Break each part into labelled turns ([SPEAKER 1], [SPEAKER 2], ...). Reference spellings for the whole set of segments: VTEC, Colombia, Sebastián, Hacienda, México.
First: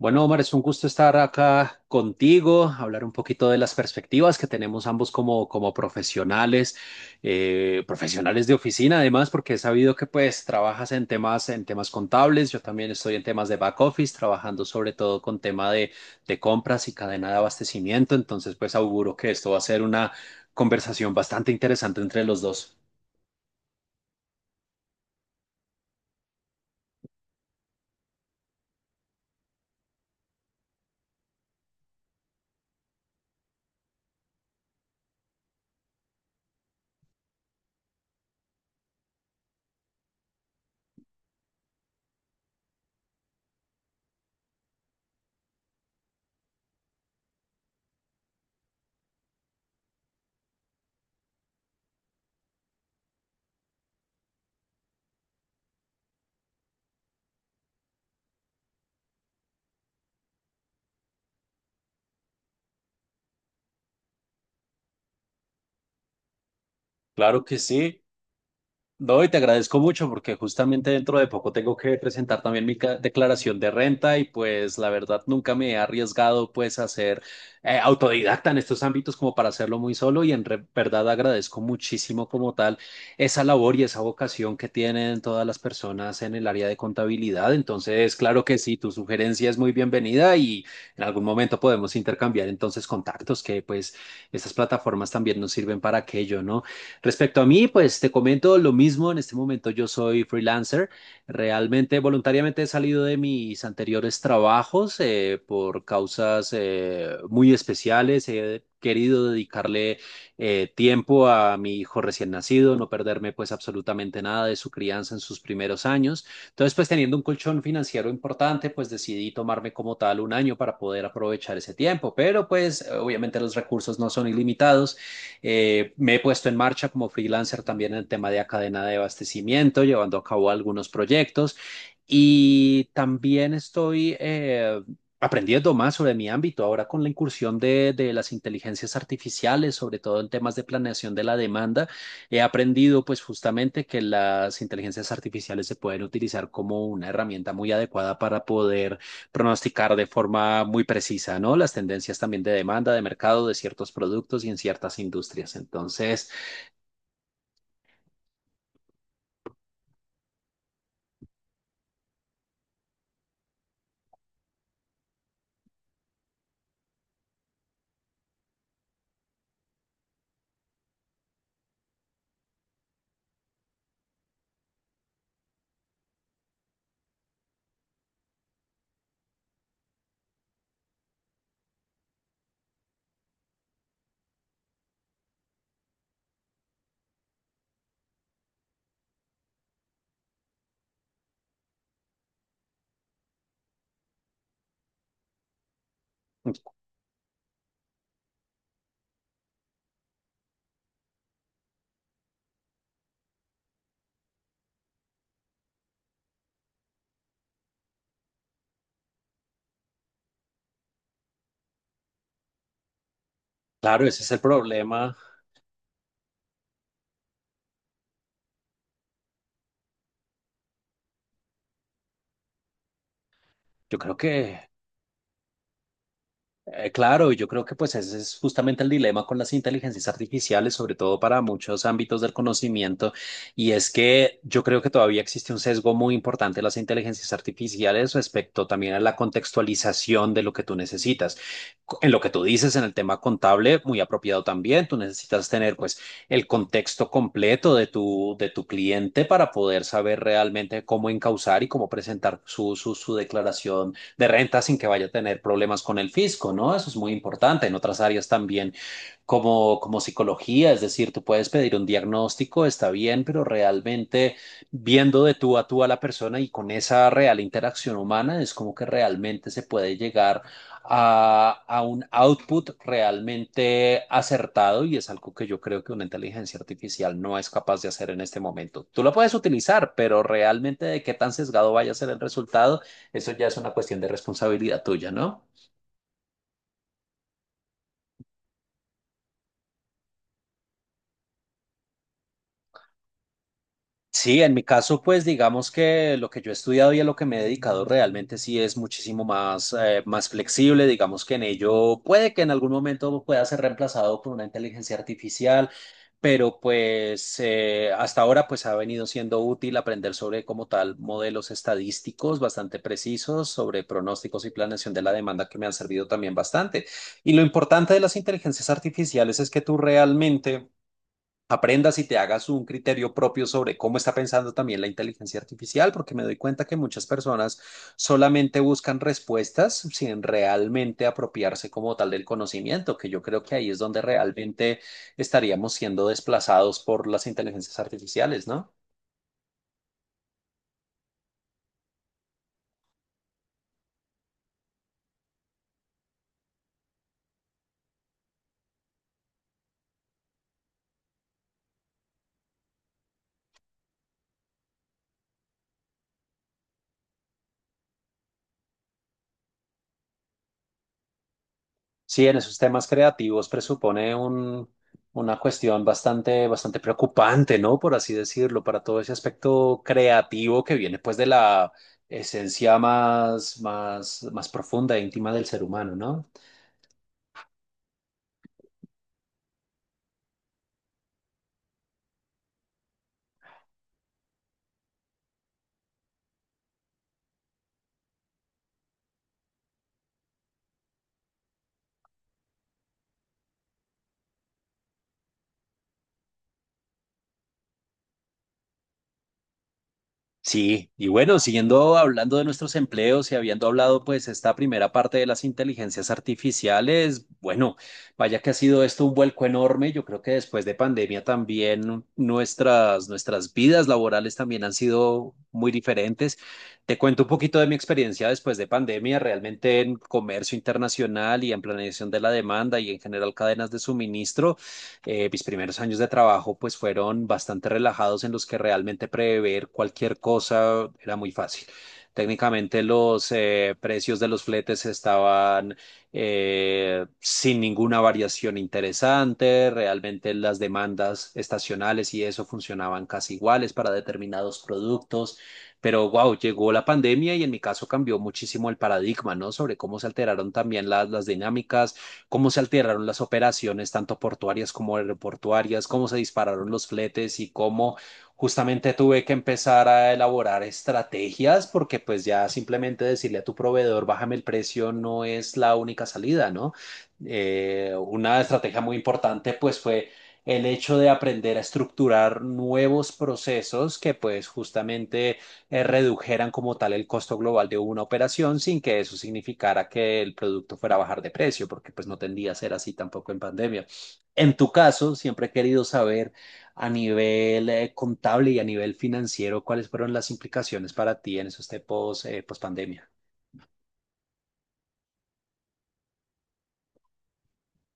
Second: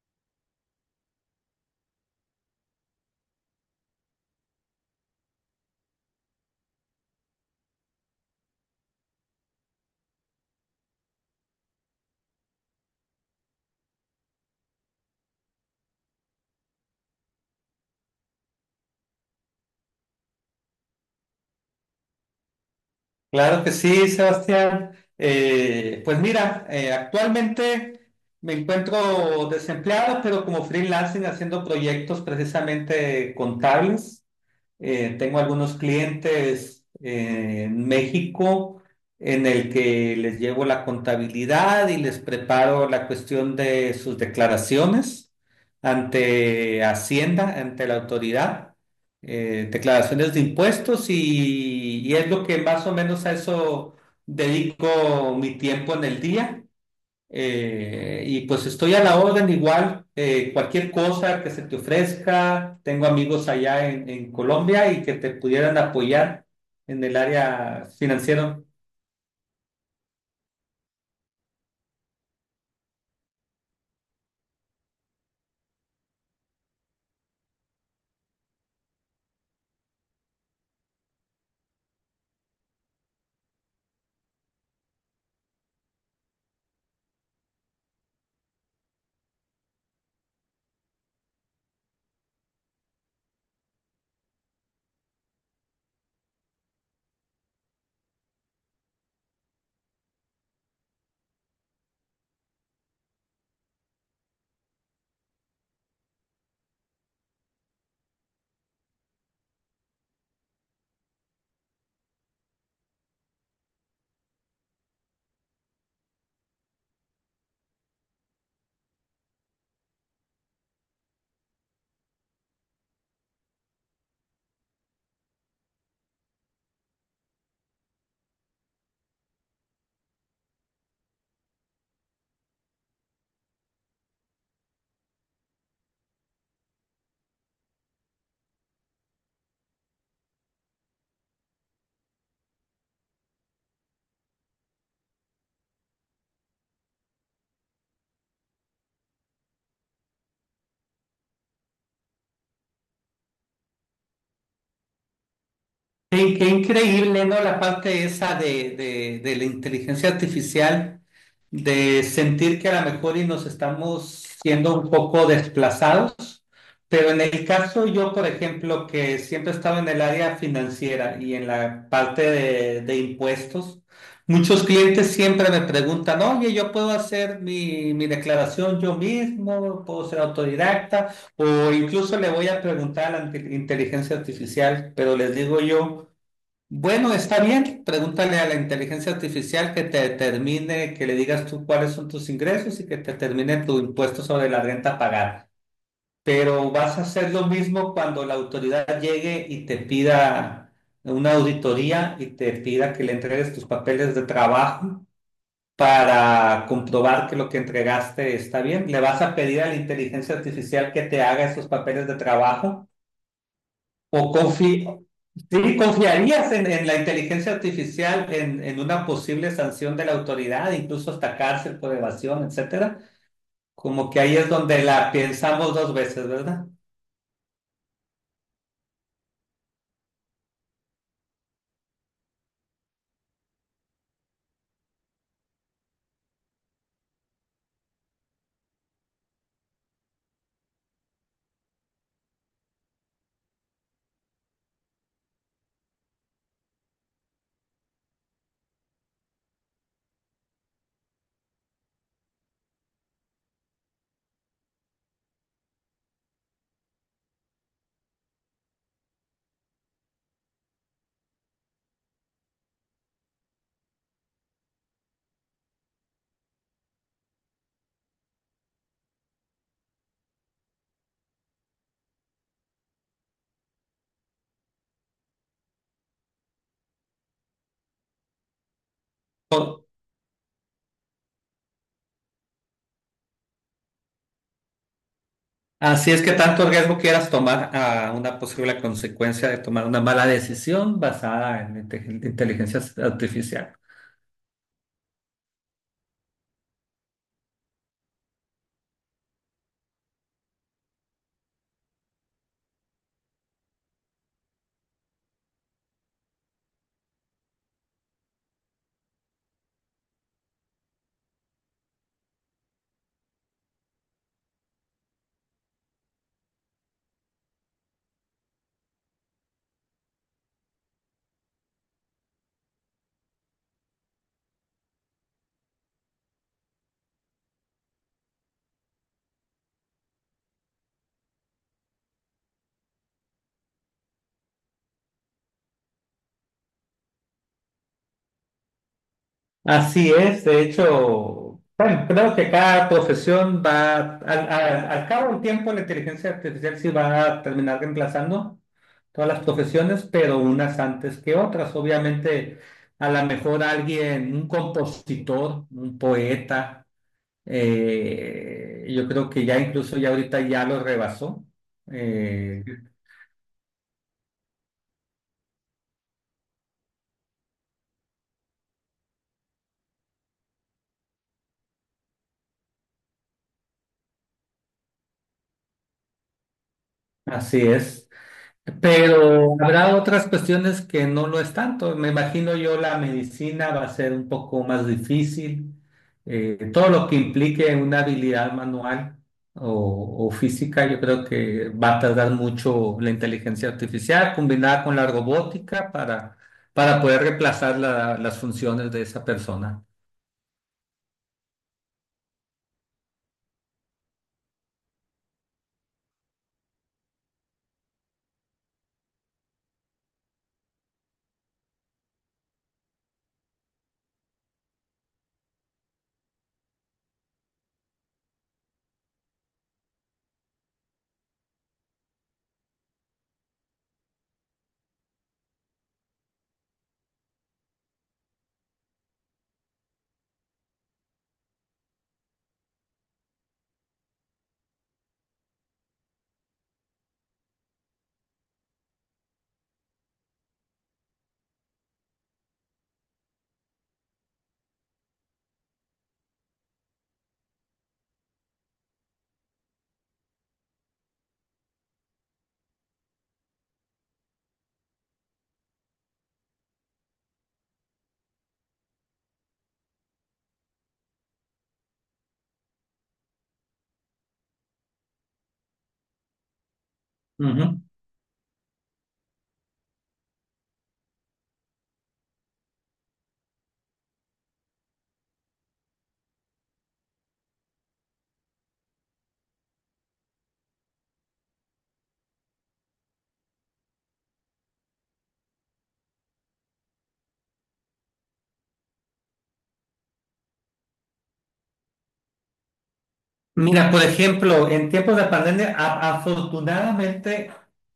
[SPEAKER 1] Bueno, Omar, es un gusto estar acá contigo, hablar un poquito de las perspectivas que tenemos ambos como profesionales, profesionales de oficina, además, porque he sabido que pues trabajas en temas contables, yo también estoy en temas de back office, trabajando sobre todo con de compras y cadena de abastecimiento, entonces pues auguro que esto va a ser una conversación bastante interesante entre los dos.
[SPEAKER 2] Claro que sí, Sebastián. Pues mira, actualmente me encuentro desempleado, pero como freelancing haciendo proyectos precisamente contables. Tengo algunos clientes en México en el que les llevo la contabilidad y les preparo la cuestión de sus declaraciones ante Hacienda, ante la autoridad, declaraciones de impuestos y es lo que más o menos a eso dedico mi tiempo en el día. Y pues estoy a la orden igual, cualquier cosa que se te ofrezca, tengo amigos allá en Colombia y que te pudieran apoyar en el
[SPEAKER 1] Claro que
[SPEAKER 2] área
[SPEAKER 1] sí.
[SPEAKER 2] financiera.
[SPEAKER 1] No, y te agradezco mucho porque justamente dentro de poco tengo que presentar también mi declaración de renta y pues la verdad nunca me he arriesgado pues a ser autodidacta en estos ámbitos como para hacerlo muy solo y en verdad agradezco muchísimo como tal esa labor y esa vocación que tienen todas las personas en el área de contabilidad. Entonces, claro que sí, tu sugerencia es muy bienvenida y en algún momento podemos intercambiar entonces contactos que pues estas plataformas también nos sirven para aquello, ¿no? Respecto a mí, pues te comento lo mismo. En este momento yo soy freelancer. Realmente, voluntariamente he salido de mis anteriores trabajos por causas muy especiales. He querido dedicarle tiempo a mi hijo recién nacido, no perderme pues absolutamente nada de su crianza en sus primeros años. Entonces, pues teniendo un colchón financiero importante, pues decidí tomarme como tal un año para poder aprovechar ese tiempo. Pero pues obviamente los recursos no son ilimitados. Me he puesto en marcha como freelancer también en el tema de cadena de abastecimiento, llevando a cabo algunos proyectos y también estoy aprendiendo más sobre mi ámbito ahora con la de las inteligencias artificiales, sobre todo en temas de planeación de la demanda, he aprendido pues justamente que las inteligencias artificiales se pueden utilizar como una herramienta muy adecuada para poder pronosticar de forma muy precisa, ¿no? Las tendencias también de demanda, de mercado, de ciertos productos y en ciertas industrias. Entonces,
[SPEAKER 2] Qué increíble, ¿no? La parte esa de la inteligencia artificial, de sentir que a lo mejor y nos estamos siendo un poco desplazados. Pero en el caso yo, por ejemplo, que siempre he estado en el área financiera y en la parte de impuestos, muchos clientes siempre me preguntan, oye, yo puedo hacer mi declaración yo mismo, puedo ser autodidacta, o incluso le voy a preguntar a la inteligencia artificial, pero les digo yo, bueno, está bien, pregúntale a la inteligencia artificial que te determine, que le digas tú cuáles son tus ingresos y que te determine tu impuesto sobre la renta pagada. Pero vas a hacer lo mismo cuando la autoridad llegue y te pida una auditoría y te pida que le entregues tus papeles de trabajo para comprobar que lo que entregaste está bien. ¿Le vas a pedir a la inteligencia artificial que te haga esos papeles de trabajo?
[SPEAKER 1] claro,
[SPEAKER 2] ¿O
[SPEAKER 1] ese es el problema.
[SPEAKER 2] confiarías en la inteligencia artificial en una posible sanción de la autoridad, incluso hasta cárcel por evasión, etcétera?
[SPEAKER 1] Yo
[SPEAKER 2] Como
[SPEAKER 1] creo
[SPEAKER 2] que ahí es
[SPEAKER 1] que
[SPEAKER 2] donde la pensamos dos veces, ¿verdad?
[SPEAKER 1] Claro, yo creo que pues ese es justamente el dilema con las inteligencias artificiales, sobre todo para muchos ámbitos del conocimiento, y es que yo creo que todavía existe un sesgo muy importante de las inteligencias artificiales respecto también a la contextualización de lo que tú necesitas. En lo que tú dices en el tema contable, muy apropiado también, tú necesitas tener pues el contexto completo de tu cliente para poder saber realmente cómo encauzar y cómo presentar su declaración de renta sin que vaya a tener problemas con el fisco, ¿no? Eso es muy importante. En otras áreas también como psicología, es decir, tú puedes pedir un diagnóstico, está bien, pero realmente viendo de tú a tú a la persona y con esa real interacción humana es como que realmente se puede llegar a un output realmente acertado y es algo que yo creo que una inteligencia artificial no es capaz de hacer en este momento. Tú lo puedes utilizar, pero realmente de qué tan sesgado vaya a ser el resultado, eso ya es una cuestión de responsabilidad tuya, ¿no?
[SPEAKER 2] Así es que tanto riesgo quieras tomar a una posible consecuencia de tomar una mala decisión basada en inteligencia artificial.
[SPEAKER 1] Sí, en mi caso, pues digamos que lo que yo he estudiado y a lo que me he dedicado realmente sí es muchísimo más, más flexible. Digamos que en ello puede que en algún momento pueda ser reemplazado por una inteligencia artificial, pero pues hasta ahora pues ha venido siendo útil aprender sobre como tal modelos estadísticos bastante precisos, sobre pronósticos y planeación de la demanda que me han servido también bastante. Y lo importante de las inteligencias artificiales es que tú realmente aprendas y te hagas un criterio propio sobre cómo está pensando también la inteligencia artificial, porque me doy cuenta que muchas personas solamente buscan respuestas sin realmente apropiarse como tal del conocimiento, que yo creo que ahí es donde realmente estaríamos siendo desplazados por las inteligencias artificiales, ¿no?
[SPEAKER 2] Así es, de hecho, bueno, creo que cada profesión va, al cabo del tiempo, la inteligencia artificial sí va a terminar reemplazando todas las profesiones, pero unas antes que otras. Obviamente, a lo mejor alguien, un compositor, un poeta. Yo creo que ya incluso ya ahorita ya lo rebasó.
[SPEAKER 1] Sí, en esos
[SPEAKER 2] Eh,
[SPEAKER 1] temas creativos presupone una cuestión bastante preocupante, ¿no? Por así decirlo, para todo ese aspecto creativo que viene pues de la esencia más profunda e íntima del ser humano, ¿no?
[SPEAKER 2] Así es. Pero habrá otras cuestiones que no lo es tanto. Me imagino yo la medicina va a ser un poco más difícil. Todo lo que implique una habilidad manual o física, yo creo que va a tardar mucho la inteligencia artificial combinada con la robótica para poder reemplazar las funciones de esa persona.
[SPEAKER 1] Sí, y bueno, siguiendo hablando de nuestros empleos y habiendo hablado pues esta primera parte de las inteligencias artificiales, bueno, vaya que ha sido esto un vuelco enorme. Yo creo que después de pandemia también nuestras vidas laborales también han sido muy diferentes. Te cuento un poquito de mi experiencia después de pandemia, realmente en comercio internacional y en planeación de la demanda y en general cadenas de suministro mis primeros años de trabajo pues fueron bastante relajados en los que realmente prever cualquier cosa era muy fácil. Técnicamente los precios de los fletes estaban sin ninguna variación interesante, realmente las demandas estacionales y eso funcionaban casi iguales para determinados productos, pero wow, llegó la pandemia y en mi caso cambió muchísimo el paradigma, ¿no? Sobre cómo se alteraron también las dinámicas, cómo se alteraron las operaciones, tanto portuarias como aeroportuarias, cómo se dispararon los fletes y cómo justamente tuve que empezar a elaborar estrategias porque pues ya simplemente decirle a tu proveedor, bájame el precio, no es la única salida, ¿no?
[SPEAKER 2] Ujú.
[SPEAKER 1] Una estrategia muy importante pues fue el hecho de aprender a estructurar nuevos procesos que pues justamente redujeran como tal el costo global de una operación sin que eso significara que el producto fuera a bajar de precio, porque pues no tendía a ser así tampoco en pandemia. En tu caso, siempre he querido saber a nivel contable y a nivel financiero cuáles fueron las implicaciones para ti en esos tiempos post pandemia.
[SPEAKER 2] Mira, por ejemplo, en tiempos de pandemia, a- afortunadamente,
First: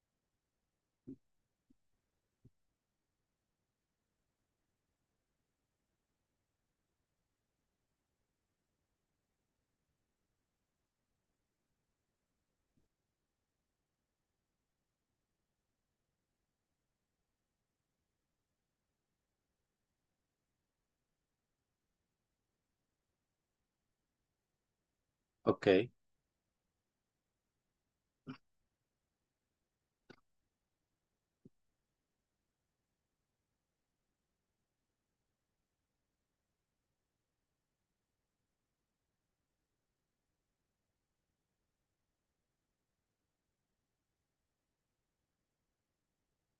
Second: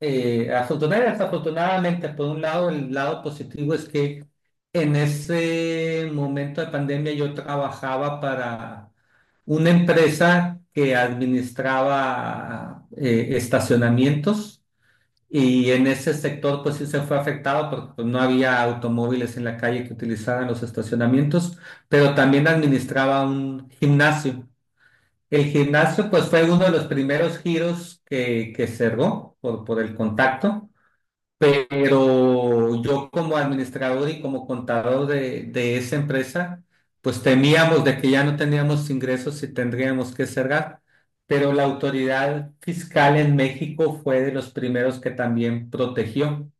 [SPEAKER 2] eh, afortunadamente, desafortunadamente, por un lado, el lado positivo es que en ese momento de pandemia yo trabajaba para una empresa que administraba estacionamientos y en ese sector pues sí se fue afectado porque pues, no había automóviles en la calle que utilizaran los estacionamientos, pero también administraba un gimnasio. El
[SPEAKER 1] Ok.
[SPEAKER 2] gimnasio, pues fue uno de los primeros giros que cerró por el contacto, pero yo como administrador y como contador de esa empresa, pues temíamos de que ya no teníamos ingresos y tendríamos que cerrar, pero la autoridad fiscal en México fue de los primeros que también protegió.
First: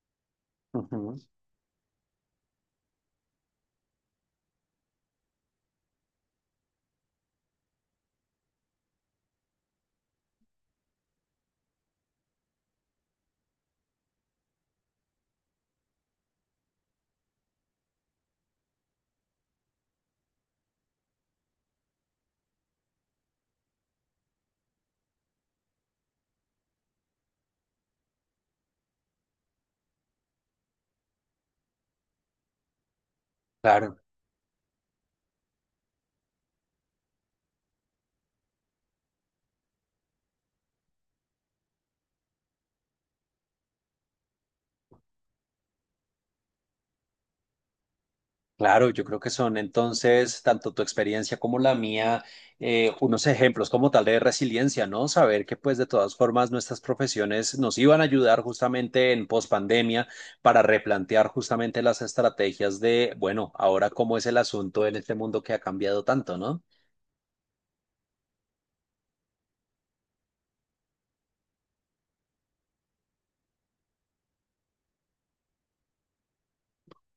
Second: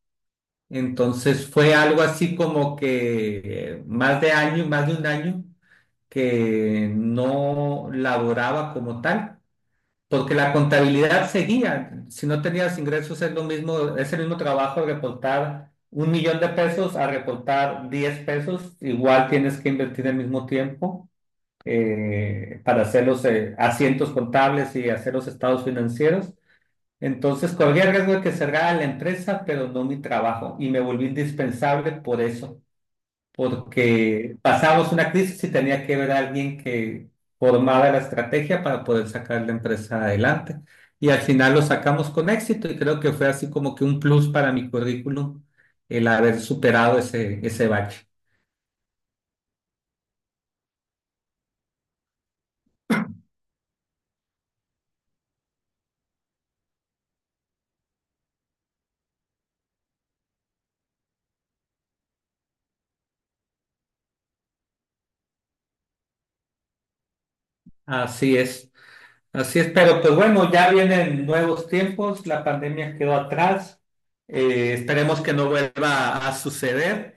[SPEAKER 1] Ujú.
[SPEAKER 2] Entonces fue algo así como que más de un año que no laboraba como tal porque la contabilidad seguía. Si no tenías ingresos, es lo mismo, es el mismo trabajo reportar $1,000,000 a reportar $10. Igual tienes que invertir el mismo tiempo para hacer los asientos contables y hacer los estados financieros. Entonces, corría el riesgo de que cerrara la empresa, pero no mi trabajo. Y me volví indispensable por eso
[SPEAKER 1] Claro.
[SPEAKER 2] porque pasamos una crisis y tenía que haber alguien que formara la estrategia para poder sacar la empresa adelante. Y al final lo sacamos con éxito y creo que fue así como que un plus para mi currículum el haber superado ese bache.
[SPEAKER 1] Claro, yo creo que son entonces, tanto tu experiencia como la mía, unos ejemplos como tal de resiliencia, ¿no? Saber que pues de todas formas nuestras profesiones nos iban a ayudar justamente en pospandemia para replantear justamente las estrategias de, bueno, ahora cómo es el asunto en este mundo que ha cambiado tanto, ¿no?
[SPEAKER 2] Así es. Así es, pero pues bueno, ya vienen nuevos tiempos, la pandemia quedó atrás, esperemos que no vuelva a suceder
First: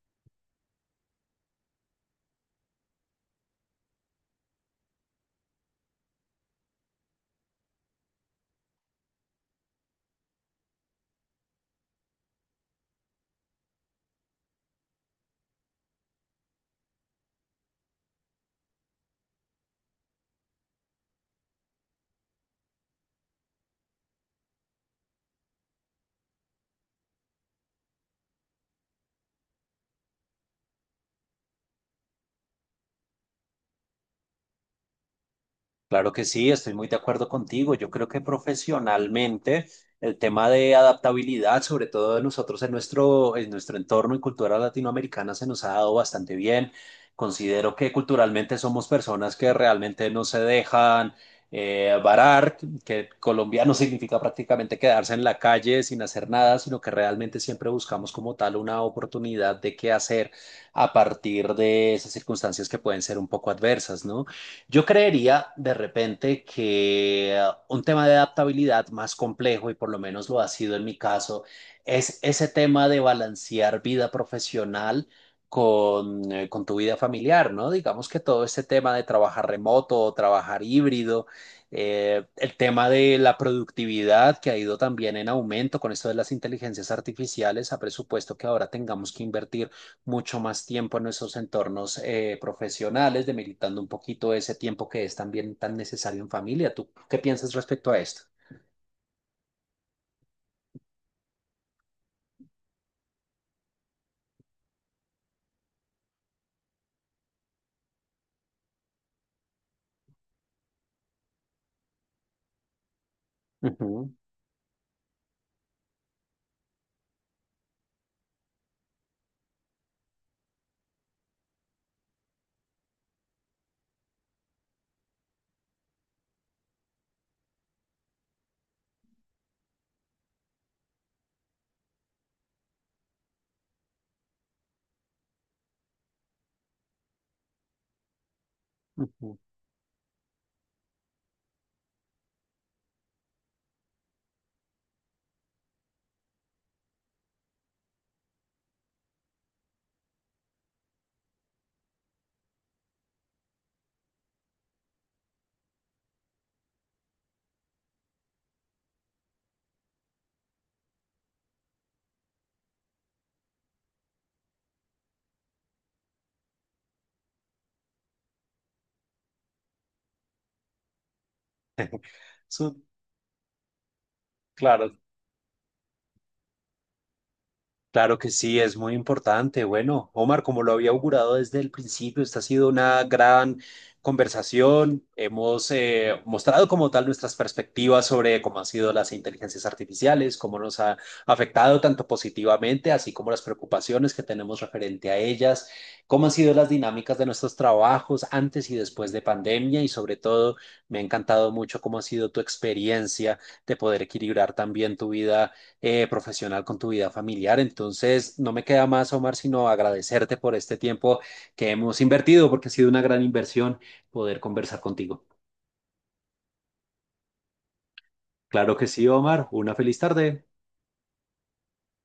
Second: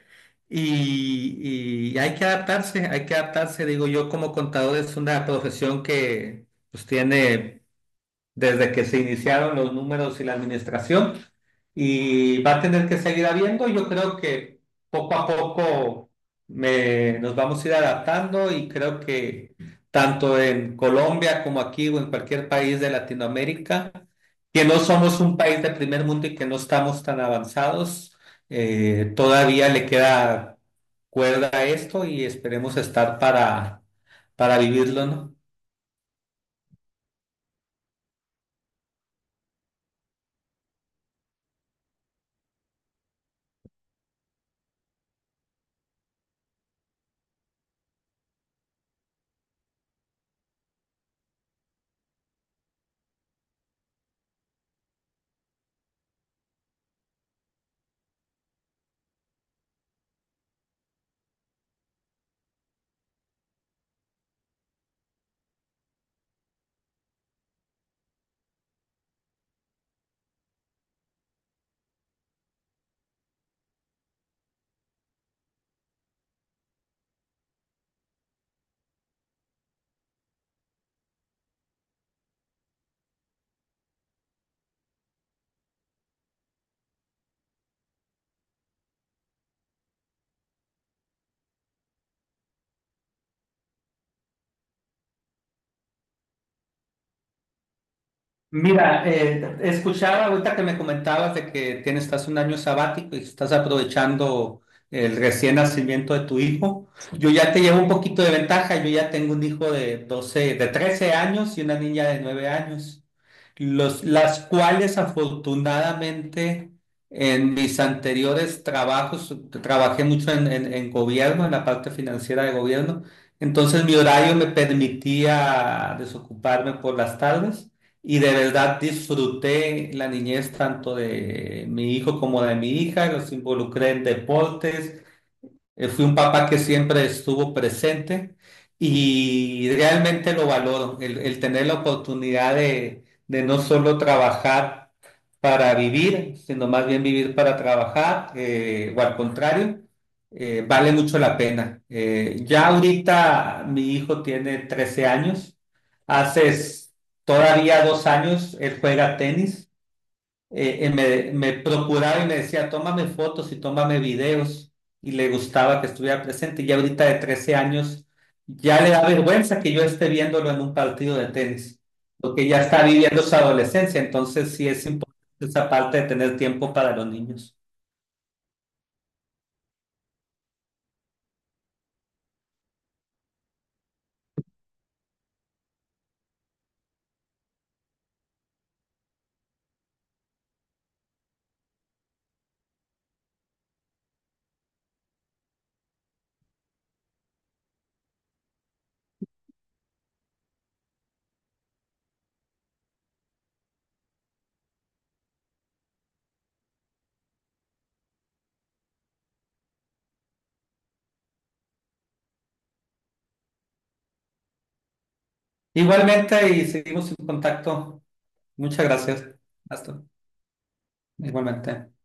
[SPEAKER 2] y hay que adaptarse, digo yo como contador es una profesión que pues tiene desde que se iniciaron los números y la administración y va a tener que seguir habiendo. Yo creo que poco a poco nos vamos a ir adaptando y creo que tanto en Colombia como aquí o en cualquier país de Latinoamérica, que no somos un país de primer mundo y que no estamos tan avanzados, todavía le queda cuerda a esto y esperemos estar para vivirlo, ¿no?
[SPEAKER 1] Claro que sí, estoy muy de acuerdo contigo. Yo creo que profesionalmente el tema de adaptabilidad, sobre todo de nosotros en en nuestro entorno y cultura latinoamericana, se nos ha dado bastante bien. Considero que culturalmente somos personas que realmente no se dejan varar, que colombiano significa prácticamente quedarse en la calle sin hacer nada, sino que realmente siempre buscamos como tal una oportunidad de qué hacer a partir de esas circunstancias que pueden ser un poco adversas, ¿no? Yo creería de repente que un tema de adaptabilidad más complejo, y por lo menos lo ha sido en mi caso, es ese tema de balancear vida profesional con tu vida familiar, ¿no? Digamos que todo ese tema de trabajar remoto o trabajar híbrido, el tema de la productividad que ha ido también en aumento con esto de las inteligencias artificiales, ha presupuesto que ahora tengamos que invertir mucho más tiempo en nuestros entornos profesionales, demeritando un poquito ese tiempo que es también tan necesario en familia. ¿Tú qué piensas respecto a esto?
[SPEAKER 2] Mira, escuchaba ahorita que me comentabas de que tienes, estás un año sabático y estás aprovechando el recién nacimiento de tu hijo. Yo ya te llevo un poquito de ventaja, yo ya tengo un hijo de 12, de 13 años y una niña de 9 años, los,
[SPEAKER 1] Ujú,
[SPEAKER 2] las cuales afortunadamente en mis anteriores trabajos, trabajé mucho en, en gobierno, en la parte financiera de gobierno, entonces mi horario me permitía desocuparme por las tardes. Y de verdad disfruté la niñez tanto de mi hijo como de mi hija, los involucré en deportes, fui un papá que siempre estuvo presente
[SPEAKER 1] ujú.
[SPEAKER 2] y realmente lo valoro, el tener la oportunidad de no solo trabajar para vivir, sino más bien vivir para trabajar, o al contrario, vale mucho la pena. Ya ahorita mi hijo tiene 13 años, hace s- todavía 2 años él juega tenis me procuraba y me decía, tómame fotos y tómame videos, y le gustaba que estuviera presente. Y ahorita de 13 años ya le da vergüenza que yo esté viéndolo en un partido de tenis, porque ya
[SPEAKER 1] Su-
[SPEAKER 2] está viviendo su adolescencia, entonces sí es
[SPEAKER 1] claro.
[SPEAKER 2] importante esa parte de tener tiempo para los niños.
[SPEAKER 1] Claro que sí, es muy importante. Bueno, Omar, como lo había augurado desde el principio, esta ha sido una gran conversación. Hemos mostrado como tal nuestras perspectivas sobre cómo han sido las inteligencias artificiales, cómo nos ha afectado tanto positivamente, así como las preocupaciones que tenemos referente a ellas, cómo han sido las dinámicas de nuestros trabajos antes y después de pandemia y sobre todo me ha encantado mucho cómo ha sido tu experiencia de poder equilibrar también tu vida profesional, con tu vida familiar. Entonces, no me queda más, Omar, sino agradecerte por este tiempo que hemos invertido, porque ha sido una gran inversión poder conversar contigo.
[SPEAKER 2] Igualmente, y seguimos en contacto.
[SPEAKER 1] Claro
[SPEAKER 2] Muchas
[SPEAKER 1] que sí,
[SPEAKER 2] gracias.
[SPEAKER 1] Omar. Una feliz
[SPEAKER 2] Hasta.
[SPEAKER 1] tarde.
[SPEAKER 2] Igualmente.